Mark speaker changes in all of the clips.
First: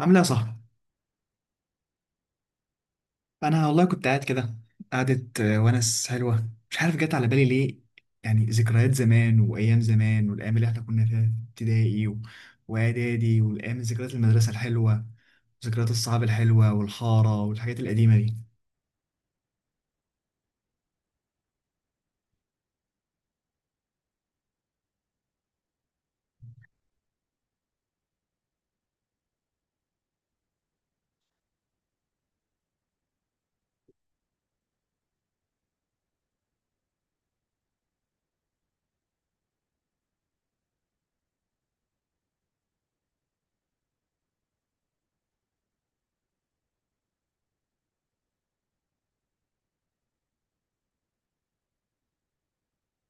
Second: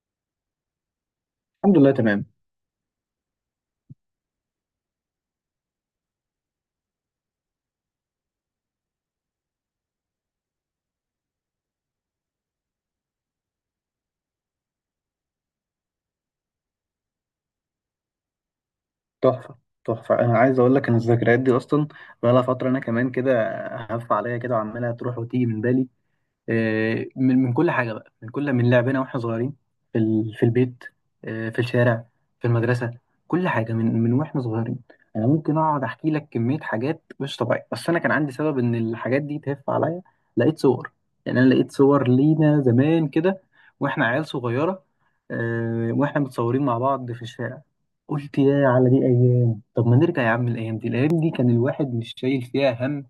Speaker 1: عامله ايه يا صاحبي؟
Speaker 2: الحمد لله تمام.
Speaker 1: انا والله كنت قاعد كده قعدة، ونس حلوه، مش عارف جت على بالي ليه. يعني ذكريات زمان وايام زمان، والايام اللي احنا كنا فيها في ابتدائي واعدادي، والايام، ذكريات المدرسه الحلوه، ذكريات الصحاب الحلوه والحاره والحاجات القديمه دي.
Speaker 2: تحفة. تحفة، أنا عايز أقول لك إن الذكريات دي أصلا بقالها فترة أنا كمان كده هف عليا كده وعمالة تروح وتيجي من بالي. من كل حاجه بقى، من كل من لعبنا واحنا صغيرين في البيت، في الشارع، في المدرسه، كل حاجه من واحنا صغيرين. انا ممكن اقعد احكي لك كميه حاجات مش طبيعيه، بس انا كان عندي سبب ان الحاجات دي تهف عليا. لقيت صور، يعني انا لقيت صور لينا زمان كده واحنا عيال صغيره، واحنا متصورين مع بعض في الشارع. قلت يا على دي ايام، طب ما نرجع يا عم، الايام دي الايام دي كان الواحد مش شايل فيها هم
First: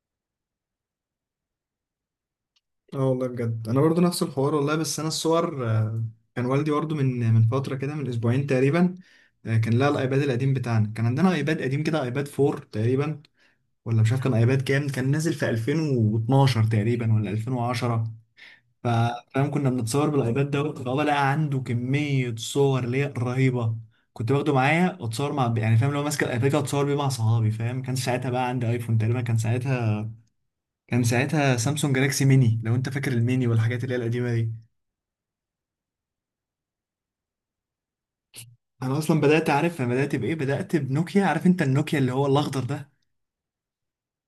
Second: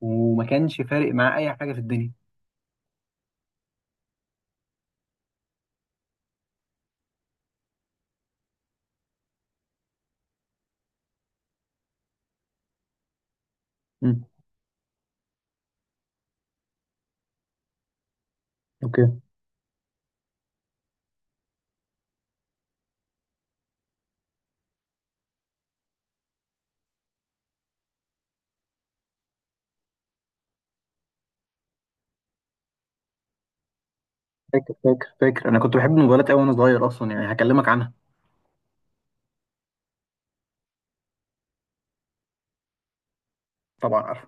Speaker 2: وما كانش فارق معاه اي حاجه في الدنيا.
Speaker 1: اه والله بجد، انا برضو نفس الحوار والله، بس انا الصور كان والدي برضو من فتره كده، من اسبوعين تقريبا. كان لها الايباد القديم بتاعنا، كان عندنا ايباد قديم كده، ايباد 4 تقريبا، ولا مش عارف
Speaker 2: مم.
Speaker 1: كان ايباد كام، كان نازل في 2012 تقريبا، ولا 2010. ف-
Speaker 2: اوكي.
Speaker 1: فاهم كنا بنتصور بالايباد دوت، فهو لقى عنده كميه صور ليا رهيبه. كنت باخده معايا واتصور مع، يعني فاهم، لو ماسك الايباد كده اتصور بيه مع صحابي، فاهم. كان ساعتها بقى عندي ايفون تقريبا، كان ساعتها سامسونج جالاكسي ميني، لو انت فاكر الميني والحاجات اللي هي القديمه دي.
Speaker 2: فاكر فاكر فاكر، انا كنت بحب الموبايلات قوي وانا صغير اصلا، يعني هكلمك عنها.
Speaker 1: انا اصلا بدات، عارف انا بدات بايه؟ بدات بنوكيا. عارف انت النوكيا اللي هو الاخضر ده،
Speaker 2: طبعا عارف.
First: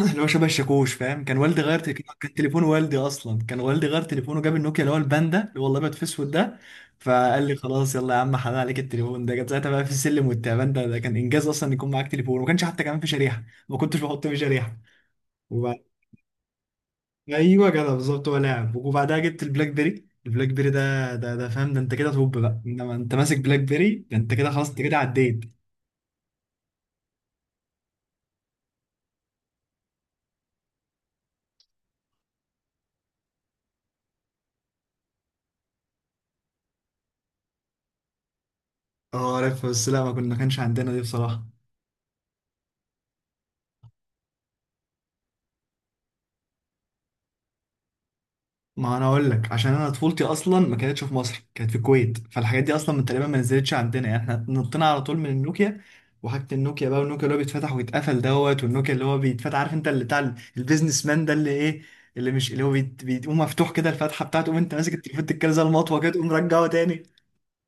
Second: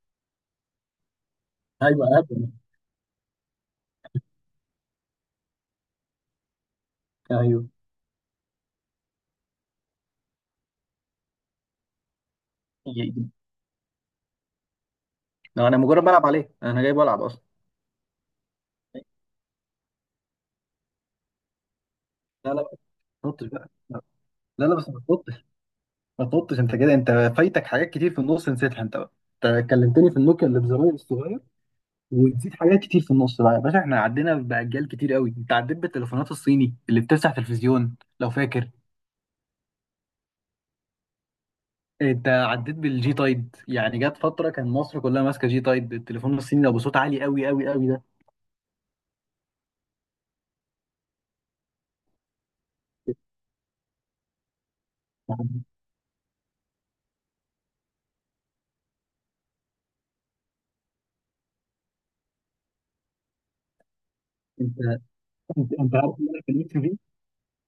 Speaker 1: اللي هو شبه الشاكوش، فاهم. كان والدي غير
Speaker 2: ايوه
Speaker 1: كان
Speaker 2: ابدا.
Speaker 1: تليفون والدي، اصلا كان والدي غير تليفونه، جاب النوكيا اللي هو الباندا اللي هو الابيض في اسود ده. فقال لي
Speaker 2: ايوه.
Speaker 1: خلاص يلا يا عم، حلال عليك التليفون ده. كان ساعتها بقى في السلم والتعبان، ده كان انجاز اصلا يكون معاك تليفون، وما كانش حتى
Speaker 2: ي-
Speaker 1: كمان في
Speaker 2: ي-
Speaker 1: شريحه، ما كنتش بحط فيه شريحه.
Speaker 2: انا
Speaker 1: وبعد،
Speaker 2: مجرد بلعب عليه، انا جاي بلعب اصلا.
Speaker 1: ايوه كده بالظبط، هو لعب. وبعدها جبت البلاك بيري، البلاك بيري ده، فاهم ده انت كده توب
Speaker 2: لا
Speaker 1: بقى،
Speaker 2: لا، ما
Speaker 1: انما انت ماسك
Speaker 2: تنطش
Speaker 1: بلاك
Speaker 2: بقى،
Speaker 1: بيري
Speaker 2: لا.
Speaker 1: ده، انت كده خلاص،
Speaker 2: لا
Speaker 1: انت
Speaker 2: بس
Speaker 1: كده
Speaker 2: ما
Speaker 1: عديت.
Speaker 2: تنطش، ما تنطش، انت كده، انت فايتك حاجات كتير في النص نسيتها انت بقى. انت كلمتني في النوكيا اللي بزراير الصغير ونسيت حاجات كتير في النص بقى يا باشا. احنا عدينا باجيال كتير قوي، انت عديت بالتليفونات الصيني اللي بتفتح تلفزيون لو فاكر.
Speaker 1: اه عارف، بس لا ما كانش عندنا دي بصراحه.
Speaker 2: انت عديت بالجي تايد، يعني جت فتره كان مصر كلها ماسكه جي تايد التليفون الصيني ده بصوت عالي قوي قوي قوي.
Speaker 1: ما انا اقول لك، عشان انا طفولتي اصلا ما كانتش في مصر، كانت في الكويت، فالحاجات دي اصلا من تقريبا ما نزلتش عندنا. يعني احنا نطينا على طول من
Speaker 2: يعني
Speaker 1: النوكيا وحاجه، النوكيا بقى، والنوكيا اللي هو بيتفتح ويتقفل دوت، والنوكيا اللي هو بيتفتح، عارف انت اللي بتاع البيزنس مان ده، اللي ايه، اللي مش، اللي هو بيقوم مفتوح كده الفتحه بتاعته، وانت
Speaker 2: انت
Speaker 1: ماسك التليفون تتكلم زي
Speaker 2: انت
Speaker 1: المطوه كده،
Speaker 2: عارف ان
Speaker 1: تقوم
Speaker 2: انا كان
Speaker 1: رجعه
Speaker 2: نفسي فيه،
Speaker 1: تاني.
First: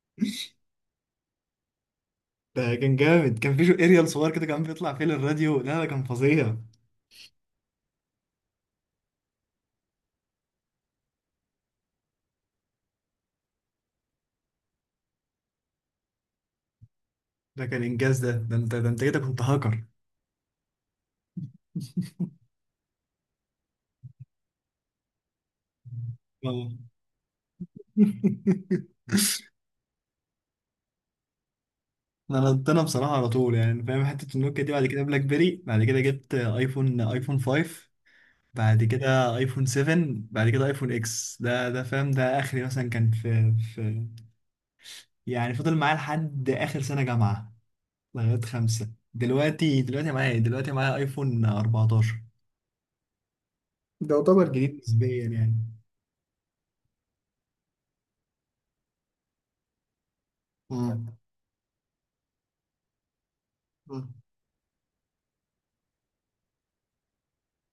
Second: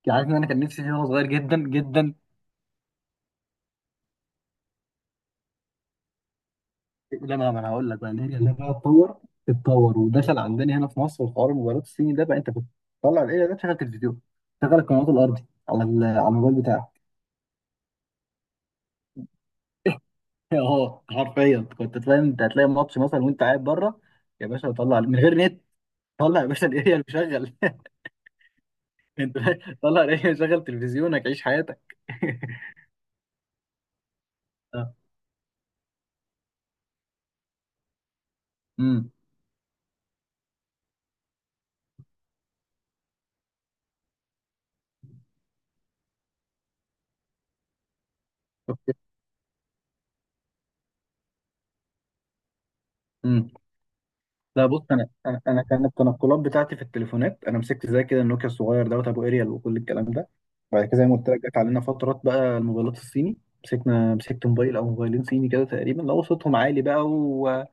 Speaker 2: يعني عارف ان انا كان نفسي فيه وانا صغير جدا جدا.
Speaker 1: ده كان جامد، كان في شو اريال صغير كده كان بيطلع فيه للراديو، لا ده كان فظيع.
Speaker 2: لما، ما انا هقول لك بقى ان هي لما اتطور، اتطور ودخل عندنا هنا في مصر وحوار الموبايلات الصيني ده بقى، انت بتطلع الايه ده تشغل تلفزيون، تشغل القنوات الارضي على الموبايل بتاعك.
Speaker 1: ده كان انجاز، ده ده انت انت كده كنت هاكر.
Speaker 2: اه حرفيا كنت تلاقي، انت هتلاقي ماتش مثلا وانت قاعد بره، يا باشا طلع من غير نت، طلع يا باشا
Speaker 1: آه.
Speaker 2: الاريال وشغل. انت طلع الاريال، شغل تلفزيونك، عيش حياتك.
Speaker 1: انا بصراحه على طول، يعني فاهم، حته النوكيا دي، بعد
Speaker 2: اه.
Speaker 1: كده بلاك بيري، بعد كده جبت ايفون، ايفون 5. بعد
Speaker 2: امم.
Speaker 1: كده ايفون 7. بعد كده ايفون اكس، ده ده فاهم ده اخري مثلا. كان في يعني فضل معايا لحد اخر سنه جامعه، لغايه خمسه.
Speaker 2: اوكي.
Speaker 1: دلوقتي، معايا إيه؟ دلوقتي معايا ايفون 14،
Speaker 2: لا
Speaker 1: جديد
Speaker 2: بص،
Speaker 1: نسبيا
Speaker 2: انا
Speaker 1: يعني.
Speaker 2: أنا كان التنقلات بتاعتي في التليفونات، انا مسكت زي كده النوكيا الصغير دوت ابو اريال وكل الكلام ده. بعد كده
Speaker 1: مم.
Speaker 2: زي ما قلت لك جت علينا فترات بقى الموبايلات الصيني،
Speaker 1: مم.
Speaker 2: مسكت موبايل او موبايلين صيني كده تقريبا، لو صوتهم عالي بقى،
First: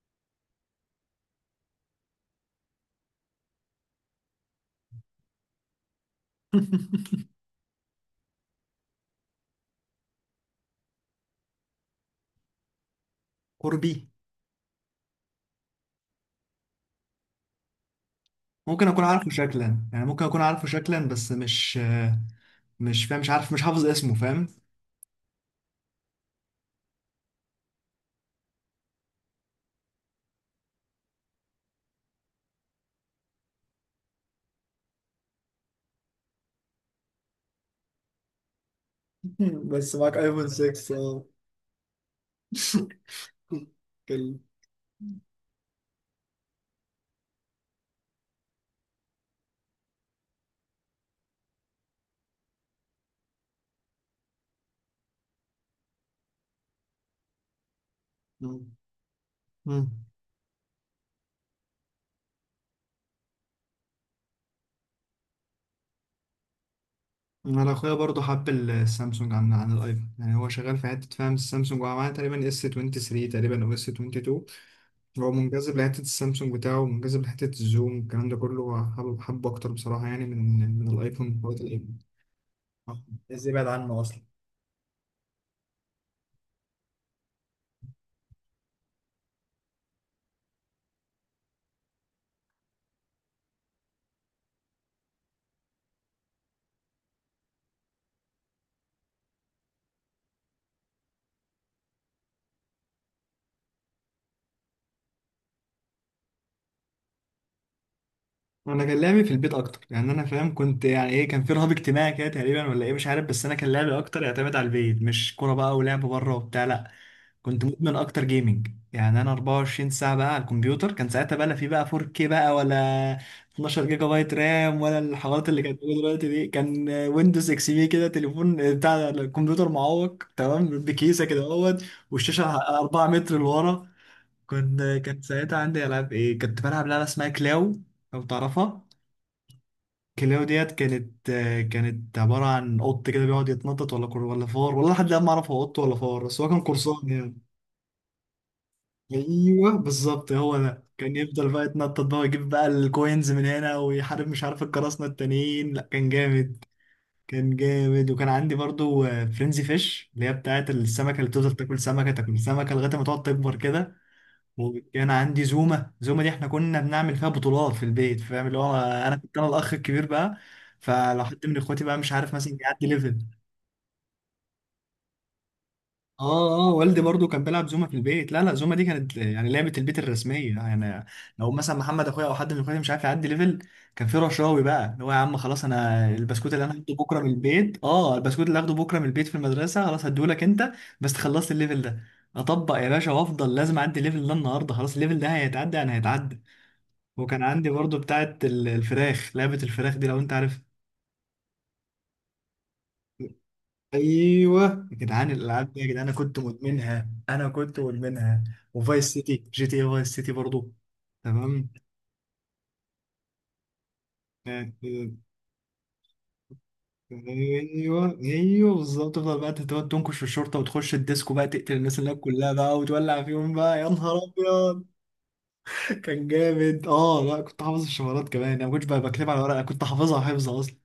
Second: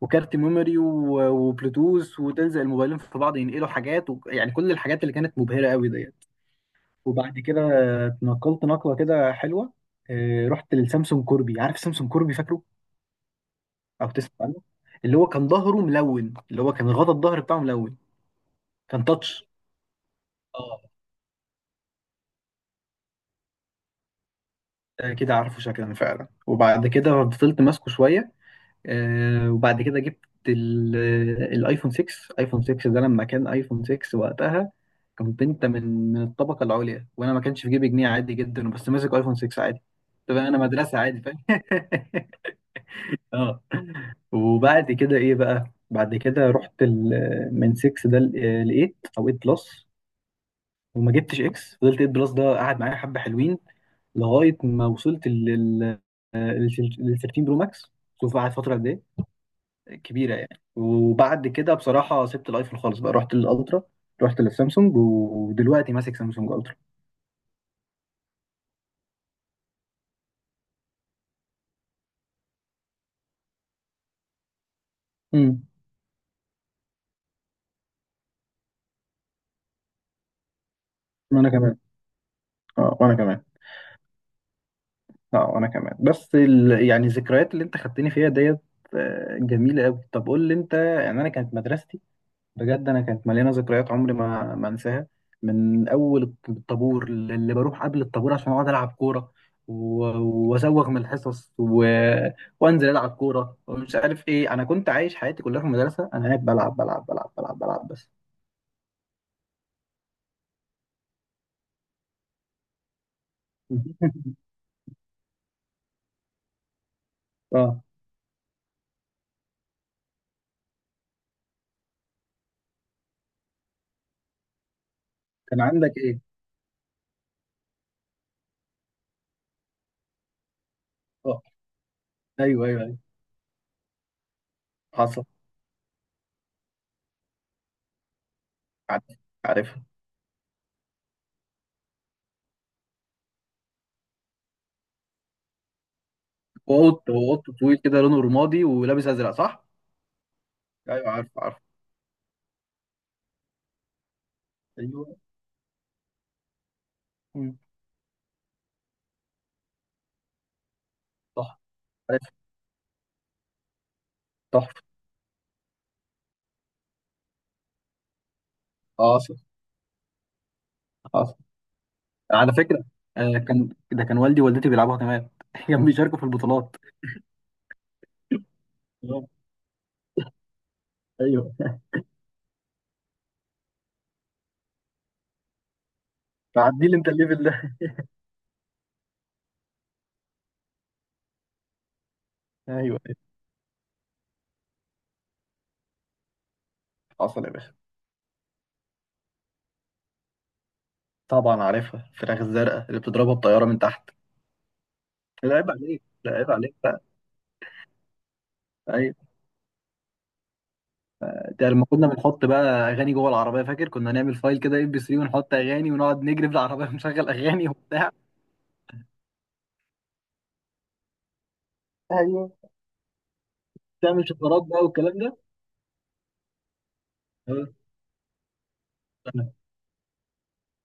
Speaker 2: وكارت ميموري، وبلوتوث، وتلزق الموبايلين في بعض ينقلوا حاجات، يعني كل الحاجات اللي كانت مبهرة قوي ديت. وبعد كده اتنقلت نقلة كده حلوة، رحت للسامسونج كوربي، عارف سامسونج كوربي؟ فاكره
Speaker 1: قربي.
Speaker 2: او تسمع عنه؟ اللي هو كان ظهره ملون، اللي هو كان غطا الظهر بتاعه ملون،
Speaker 1: ممكن اكون
Speaker 2: كان
Speaker 1: عارفه
Speaker 2: تاتش.
Speaker 1: شكلا، يعني ممكن اكون عارفه
Speaker 2: اه.
Speaker 1: شكلا بس مش، مش فاهم، مش عارف، مش حافظ اسمه، فاهم.
Speaker 2: كده عارفه شكلا فعلا. وبعد كده فضلت ماسكه شويه، وبعد كده جبت ال- الايفون 6. ايفون 6 ده لما كان ايفون 6 وقتها كنت انت من الطبقه العليا، وانا ما كانش في جيبي جنيه عادي جدا بس ماسك ايفون 6 عادي،
Speaker 1: بس معاك
Speaker 2: تبقى
Speaker 1: ايفون
Speaker 2: انا
Speaker 1: 6
Speaker 2: مدرسه عادي
Speaker 1: اه.
Speaker 2: فاهم. اه.
Speaker 1: كل-
Speaker 2: وبعد كده ايه بقى؟ بعد كده رحت من 6 ده ل 8 او 8 بلس، وما جبتش اكس، فضلت 8 بلس ده قعد معايا حبه حلوين، لغايه ما وصلت لل 13 برو ماكس. شوف قعد
Speaker 1: مم.
Speaker 2: فتره قد ايه، كبيره يعني. وبعد كده بصراحه سبت الايفون خالص بقى، رحت للالترا، رحت للسامسونج، ودلوقتي ماسك سامسونج الترا.
Speaker 1: انا اخويا برضه حب السامسونج عن الايفون، يعني هو شغال في حته، فاهم، السامسونج هو معاه تقريبا اس 23 تقريبا، او اس 22. هو
Speaker 2: امم.
Speaker 1: منجذب لحته السامسونج بتاعه، منجذب لحته الزوم، الكلام ده كله، هو حابب حبه اكتر بصراحه يعني من الايفون،
Speaker 2: وانا
Speaker 1: وقت
Speaker 2: كمان.
Speaker 1: الايفون.
Speaker 2: اه وانا كمان.
Speaker 1: ازاي بعد عنه اصلا؟
Speaker 2: اه وانا كمان. يعني الذكريات اللي انت خدتني فيها ديت، جميله قوي. طب قول لي انت، يعني انا كانت مدرستي بجد، انا كانت مليانه ذكريات عمري ما انساها. من اول الطابور اللي بروح قبل الطابور عشان اقعد العب كوره، و- وازوغ من الحصص وانزل العب كوره ومش عارف ايه. انا كنت عايش حياتي كلها في المدرسه، انا قاعد بلعب بلعب بلعب بلعب بلعب بس.
Speaker 1: انا كان لعبي في البيت اكتر، يعني انا فاهم كنت، يعني ايه، كان في رهاب اجتماعي كده تقريبا، ولا ايه مش عارف، بس انا كان لعبي اكتر يعتمد على البيت، مش كوره بقى ولعب بره وبتاع، لا. كنت
Speaker 2: اه.
Speaker 1: مدمن اكتر جيمنج، يعني انا 24 ساعه بقى على الكمبيوتر. كان ساعتها بقى، لا في بقى 4K بقى، ولا 12 جيجا بايت رام، ولا الحوارات
Speaker 2: كان
Speaker 1: اللي كانت
Speaker 2: عندك
Speaker 1: موجوده
Speaker 2: ايه؟
Speaker 1: دلوقتي دي. كان ويندوز اكس بي كده، تليفون بتاع الكمبيوتر معوق تمام، بكيسه كده
Speaker 2: اه.
Speaker 1: اهوت، والشاشه
Speaker 2: ايوه ايوه ايوه.
Speaker 1: 4 متر لورا. كنت، كانت
Speaker 2: حصل.
Speaker 1: ساعتها عندي العاب ايه، كنت بلعب لعبه اسمها كلاو، لو تعرفها.
Speaker 2: عارف عارف.
Speaker 1: كلاو ديت كانت، كانت عبارة عن قط كده بيقعد يتنطط، ولا كر ولا فار والله، لحد الآن ما أعرف هو قط ولا فار، بس هو كان قرصان
Speaker 2: وقط،
Speaker 1: يعني.
Speaker 2: وقط طويل كده لونه رمادي ولابس ازرق، صح؟
Speaker 1: أيوه بالظبط، هو ده
Speaker 2: ايوه.
Speaker 1: كان
Speaker 2: عارف
Speaker 1: يفضل
Speaker 2: عارف.
Speaker 1: بقى يتنطط بقى ويجيب بقى الكوينز من هنا، ويحارب مش عارف القراصنة
Speaker 2: ايوه.
Speaker 1: التانيين، لا كان جامد. كان
Speaker 2: مم.
Speaker 1: جامد. وكان عندي برضو فرينزي فيش، اللي هي بتاعت السمكة، اللي بتفضل
Speaker 2: صح.
Speaker 1: تاكل سمكة تاكل
Speaker 2: عارف.
Speaker 1: سمكة لغاية ما تقعد تكبر كده.
Speaker 2: تحفه.
Speaker 1: وكان عندي زومه، زومه دي احنا كنا بنعمل فيها بطولات في البيت، فاهم، اللي هو انا
Speaker 2: حاصل.
Speaker 1: كنت، انا الاخ الكبير بقى. فلو
Speaker 2: حاصل،
Speaker 1: حد من اخواتي بقى مش عارف
Speaker 2: على
Speaker 1: مثلا
Speaker 2: فكرة
Speaker 1: يعدي ليفل.
Speaker 2: آه، كان ده كان والدي ووالدتي بيلعبوها كمان. كانوا بيشاركوا في
Speaker 1: اه اه،
Speaker 2: البطولات.
Speaker 1: والدي برضو كان بيلعب زومه في البيت. لا لا، زومه دي كانت يعني لعبه البيت الرسميه يعني. لو
Speaker 2: ايوه،
Speaker 1: مثلا محمد اخويا او حد من اخواتي مش عارف يعدي ليفل، كان في رشاوي بقى، اللي هو يا عم خلاص، انا البسكوت اللي انا
Speaker 2: تعدي
Speaker 1: هاخده
Speaker 2: لي انت
Speaker 1: بكره من
Speaker 2: الليفل ده.
Speaker 1: البيت، اه البسكوت اللي هاخده بكره من البيت في المدرسه، خلاص هديهولك انت بس خلصت الليفل ده. اطبق
Speaker 2: ايوه.
Speaker 1: يا باشا،
Speaker 2: أيوة.
Speaker 1: وافضل لازم اعدي الليفل ده النهارده، خلاص الليفل ده هيتعدى، انا هيتعدى. وكان
Speaker 2: حصل يا
Speaker 1: عندي
Speaker 2: باشا،
Speaker 1: برضه بتاعة الفراخ، لعبة الفراخ دي لو انت عارف.
Speaker 2: طبعا عارفها، الفراخ الزرقاء اللي بتضربها بطيارة من تحت.
Speaker 1: ايوه. يا جدعان
Speaker 2: لا عيب
Speaker 1: الالعاب دي، يا
Speaker 2: عليك،
Speaker 1: جدعان انا
Speaker 2: لا
Speaker 1: كنت
Speaker 2: عيب عليك بقى.
Speaker 1: مدمنها، انا كنت مدمنها. وفايس
Speaker 2: ايوه.
Speaker 1: سيتي، جي تي اي فايس سيتي برضه.
Speaker 2: ده
Speaker 1: تمام.
Speaker 2: لما كنا بنحط بقى اغاني جوه العربية، فاكر كنا نعمل فايل
Speaker 1: آه،
Speaker 2: كده ام بي
Speaker 1: آه،
Speaker 2: 3 ونحط اغاني ونقعد نجري في العربية ونشغل اغاني وبتاع.
Speaker 1: ايوه بالظبط، تفضل بقى تقعد تنكش في الشرطه، وتخش الديسكو بقى، تقتل الناس اللي هناك كلها
Speaker 2: ايوه،
Speaker 1: بقى، وتولع فيهم بقى، يا نهار
Speaker 2: تعمل شفرات
Speaker 1: ابيض.
Speaker 2: بقى والكلام ده.
Speaker 1: كان جامد. اه لا كنت
Speaker 2: أيوة.
Speaker 1: حافظ الشفرات كمان، انا ما كنتش بقى بكتبها على ورقه، كنت حافظها حفظ اصلا.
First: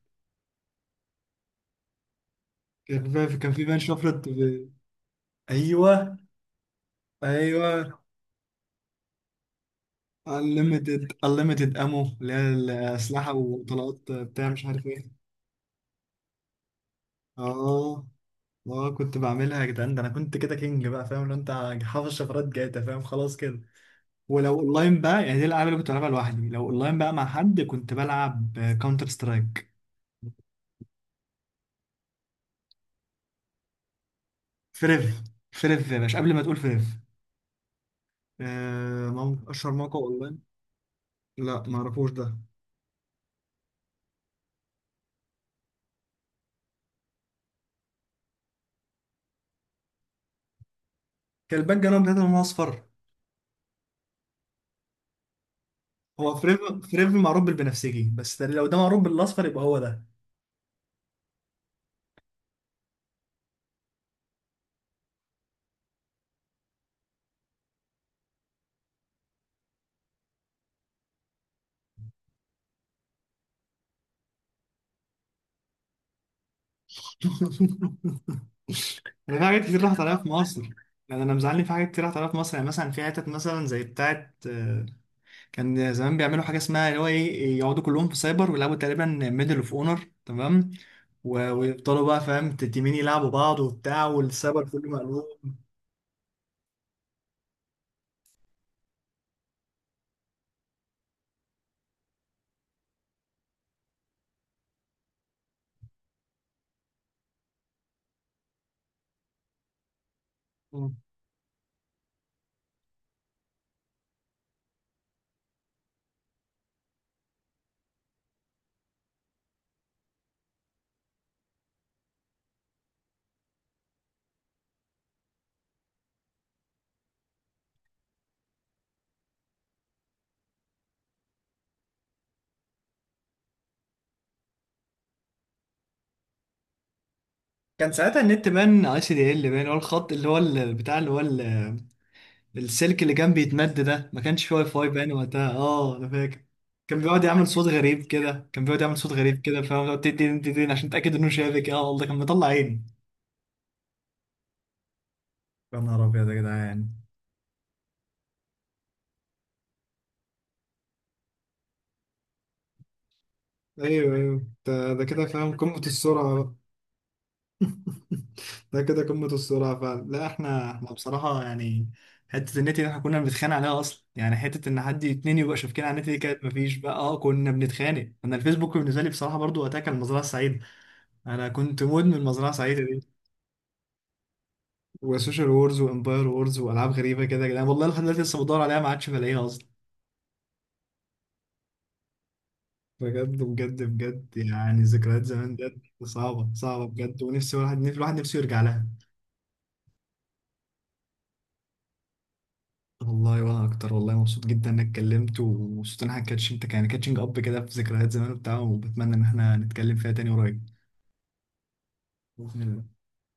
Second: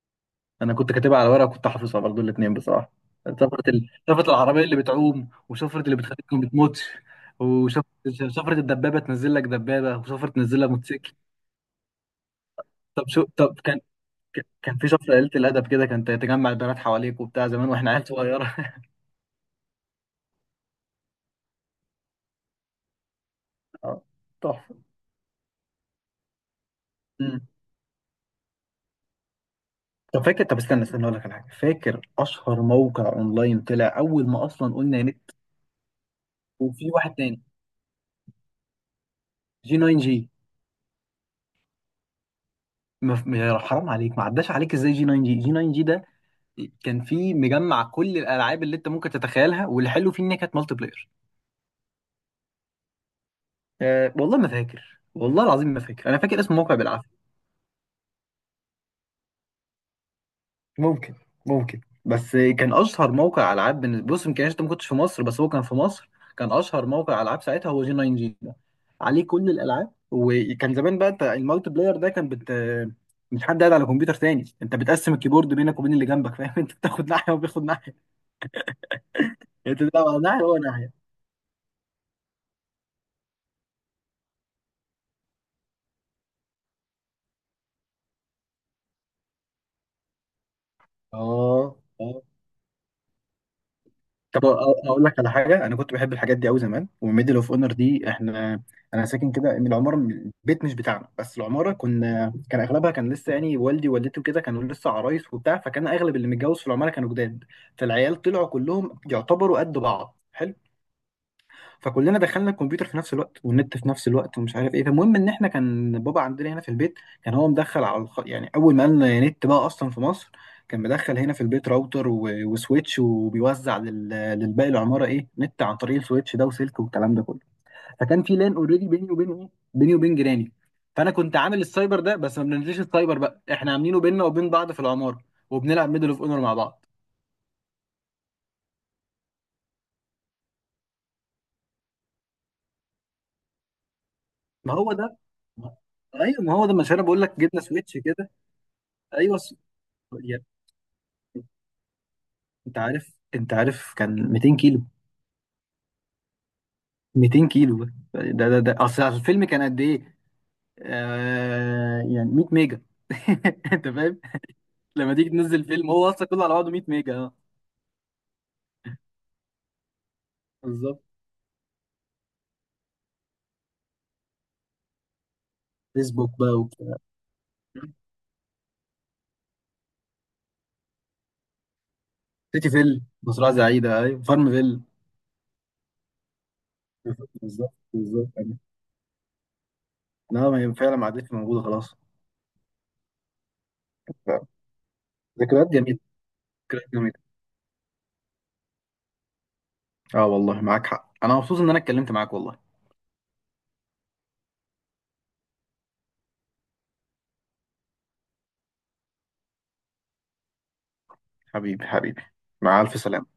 Speaker 2: انا كنت كاتبها على ورقه، كنت حافظها برضو الاثنين بصراحه.
Speaker 1: كان في كان
Speaker 2: سفره
Speaker 1: في بان شفرة.
Speaker 2: سفره العربيه اللي بتعوم، وسفره اللي
Speaker 1: ايوه
Speaker 2: بتخليك ما بتموتش، وسفره
Speaker 1: ايوه.
Speaker 2: سفره الدبابه تنزل لك دبابه، وسفره تنزل لك
Speaker 1: unlimited
Speaker 2: موتوسيكل.
Speaker 1: امو، اللي هي
Speaker 2: طب شو،
Speaker 1: الاسلحه
Speaker 2: طب كان،
Speaker 1: وطلقات بتاع مش
Speaker 2: كان
Speaker 1: عارف
Speaker 2: في
Speaker 1: ايه.
Speaker 2: سفره قليله الادب كده كانت تجمع البنات حواليك وبتاع، زمان واحنا عيال
Speaker 1: اه
Speaker 2: صغيره.
Speaker 1: اه، كنت بعملها يا جدعان، ده انا كنت كده كينج بقى، فاهم، لو انت حافظ شفرات جاتا فاهم خلاص كده.
Speaker 2: آه،
Speaker 1: ولو
Speaker 2: تحفه.
Speaker 1: اونلاين بقى، يعني دي الالعاب اللي كنت بلعبها لوحدي، لو اونلاين بقى مع
Speaker 2: مم.
Speaker 1: حد كنت بلعب كاونتر سترايك.
Speaker 2: طب فاكر، طب استنى استنى، اقول لك على حاجه. فاكر اشهر موقع اونلاين طلع اول ما اصلا قلنا
Speaker 1: فريف.
Speaker 2: نت؟
Speaker 1: فريف يا باشا قبل ما تقول فريف.
Speaker 2: وفي واحد تاني،
Speaker 1: آه، اشهر
Speaker 2: جي 9
Speaker 1: موقع
Speaker 2: جي.
Speaker 1: اونلاين. لا ما اعرفوش ده.
Speaker 2: حرام عليك، ما عداش عليك ازاي جي 9 جي؟ جي 9 جي ده كان في مجمع كل الالعاب اللي انت ممكن تتخيلها، واللي حلو فيه ان هي كانت مالتي بلاير.
Speaker 1: كان الباك جراوند بتاعته لونه اصفر.
Speaker 2: أه والله ما فاكر، والله العظيم ما فاكر، انا
Speaker 1: هو
Speaker 2: فاكر اسم
Speaker 1: فريف.
Speaker 2: موقع
Speaker 1: فريف
Speaker 2: بالعافيه.
Speaker 1: معروف بالبنفسجي، بس لو ده معروف بالاصفر يبقى هو ده.
Speaker 2: ممكن، ممكن، بس كان اشهر موقع العاب بالنسبه، بص يمكن انت ما كنتش في مصر، بس هو كان في مصر. كان اشهر موقع العاب ساعتها هو جي 9 جي ده، عليه كل الالعاب. وكان زمان بقى انت، المالتي بلاير ده كان بت، مش حد قاعد على كمبيوتر تاني، انت بتقسم الكيبورد بينك وبين اللي جنبك فاهم. انت بتاخد ناحيه وبياخد ناحيه،
Speaker 1: انا في حاجات
Speaker 2: انت
Speaker 1: كتير راحت
Speaker 2: تلعب
Speaker 1: عليا
Speaker 2: على
Speaker 1: في
Speaker 2: ناحيه وهو
Speaker 1: مصر،
Speaker 2: ناحيه.
Speaker 1: يعني انا مزعلني في حاجات كتير راحت عليا في مصر، يعني مثلا في حتت، مثلا زي بتاعت، كان زمان بيعملوا حاجه اسمها اللي هو ايه، يقعدوا كلهم في سايبر ويلعبوا تقريبا ميدل اوف اونر، تمام.
Speaker 2: اه.
Speaker 1: ويفضلوا بقى
Speaker 2: اه.
Speaker 1: فاهم تيمين يلعبوا بعض وبتاع،
Speaker 2: طب
Speaker 1: والسايبر كله
Speaker 2: اقول لك
Speaker 1: مقلوب.
Speaker 2: على حاجه، انا كنت بحب الحاجات دي قوي زمان، وميدل اوف اونر دي احنا، انا ساكن كده من العماره، من البيت مش بتاعنا بس العماره، كنا كان اغلبها كان لسه يعني والدي ووالدتي وكده كانوا لسه عرايس وبتاع، فكان اغلب اللي متجوز في العماره كانوا جداد، فالعيال طلعوا كلهم يعتبروا قد بعض حلو، فكلنا دخلنا الكمبيوتر في نفس الوقت والنت في نفس الوقت ومش عارف ايه. فالمهم ان احنا كان بابا عندنا هنا في البيت، كان هو مدخل يعني اول ما قالنا نت بقى اصلا في مصر، كان مدخل هنا في البيت راوتر وسويتش، وبيوزع للباقي العماره ايه نت عن طريق السويتش ده وسلك والكلام ده كله. فكان في لان اوريدي بيني وبين ايه، بيني وبين جيراني. فانا كنت عامل السايبر ده بس ما بننزلش السايبر بقى، احنا عاملينه بيننا وبين بعض في العماره، وبنلعب ميدل اوف اونر مع بعض.
Speaker 1: كان ساعتها النت بان اي سي دي ال بان، اللي هو الخط، اللي هو بتاع، اللي هو السلك اللي كان بيتمد ده، ما كانش فيه واي
Speaker 2: ما
Speaker 1: فاي
Speaker 2: هو
Speaker 1: باين
Speaker 2: ده.
Speaker 1: وقتها، اه انا
Speaker 2: ايوه
Speaker 1: فاكر.
Speaker 2: ما هو ده، مش
Speaker 1: كان
Speaker 2: انا بقول
Speaker 1: بيقعد
Speaker 2: لك
Speaker 1: يعمل
Speaker 2: جبنا
Speaker 1: صوت
Speaker 2: سويتش
Speaker 1: غريب
Speaker 2: كده.
Speaker 1: كده، كان بيقعد يعمل صوت
Speaker 2: ايوه.
Speaker 1: غريب كده فاهم، تدين تدين عشان تتاكد انه شافك، اه والله كان مطلع
Speaker 2: انت
Speaker 1: عيني.
Speaker 2: عارف، انت عارف كان 200 كيلو.
Speaker 1: يا نهار ابيض يا جدعان.
Speaker 2: 200 كيلو. ده اصل الفيلم كان قد ايه؟ آه يعني 100 ميجا. انت
Speaker 1: ايوه
Speaker 2: فاهم.
Speaker 1: ايوه، ده
Speaker 2: لما
Speaker 1: كده
Speaker 2: تيجي
Speaker 1: فاهم
Speaker 2: تنزل
Speaker 1: قمه
Speaker 2: فيلم هو اصلا
Speaker 1: السرعه
Speaker 2: كله على
Speaker 1: بقى.
Speaker 2: بعضه 100 ميجا، اه.
Speaker 1: ده كده قمه السرعه فعلا. لا احنا
Speaker 2: بالظبط.
Speaker 1: بصراحه يعني حته النت دي احنا كنا بنتخانق عليها اصلا، يعني حته ان حد اتنين يبقى شافكين على النت دي،
Speaker 2: فيسبوك
Speaker 1: كانت
Speaker 2: بقى
Speaker 1: مفيش بقى،
Speaker 2: وبتاع،
Speaker 1: اه كنا بنتخانق. انا الفيسبوك بالنسبه لي بصراحه برضو وقتها كان المزرعه السعيده، انا كنت مدمن مزرعه
Speaker 2: سيتي
Speaker 1: سعيده،
Speaker 2: فيل، مزرعه سعيده ايوه، فارم فيل.
Speaker 1: وسوشيال وورز وامباير وورز والعاب غريبه كده يا جدعان،
Speaker 2: بالظبط
Speaker 1: والله لحد دلوقتي
Speaker 2: بالظبط
Speaker 1: لسه
Speaker 2: يعني.
Speaker 1: بدور عليها، ما عادش بلاقيها اصلا.
Speaker 2: لا، ما هي فعلا ما عادتش موجوده خلاص.
Speaker 1: بجد بجد بجد،
Speaker 2: ف-
Speaker 1: يعني ذكريات زمان
Speaker 2: ذكريات
Speaker 1: بجد،
Speaker 2: جميله.
Speaker 1: صعبه صعبه
Speaker 2: ذكريات جميله.
Speaker 1: بجد، ونفسي واحد، نفسي الواحد نفسه يرجع لها.
Speaker 2: اه والله معاك حق، انا مبسوط ان انا اتكلمت معاك والله.
Speaker 1: والله وانا اكتر والله، مبسوط جدا انك اتكلمت، ومبسوط ان احنا كاتش انت، يعني كاتشنج اب كده في ذكريات زمان وبتاع، وبتمنى ان احنا نتكلم فيها تاني قريب.
Speaker 2: حبيبي حبيبي.
Speaker 1: باذن
Speaker 2: مع
Speaker 1: الله.
Speaker 2: الف سلامه.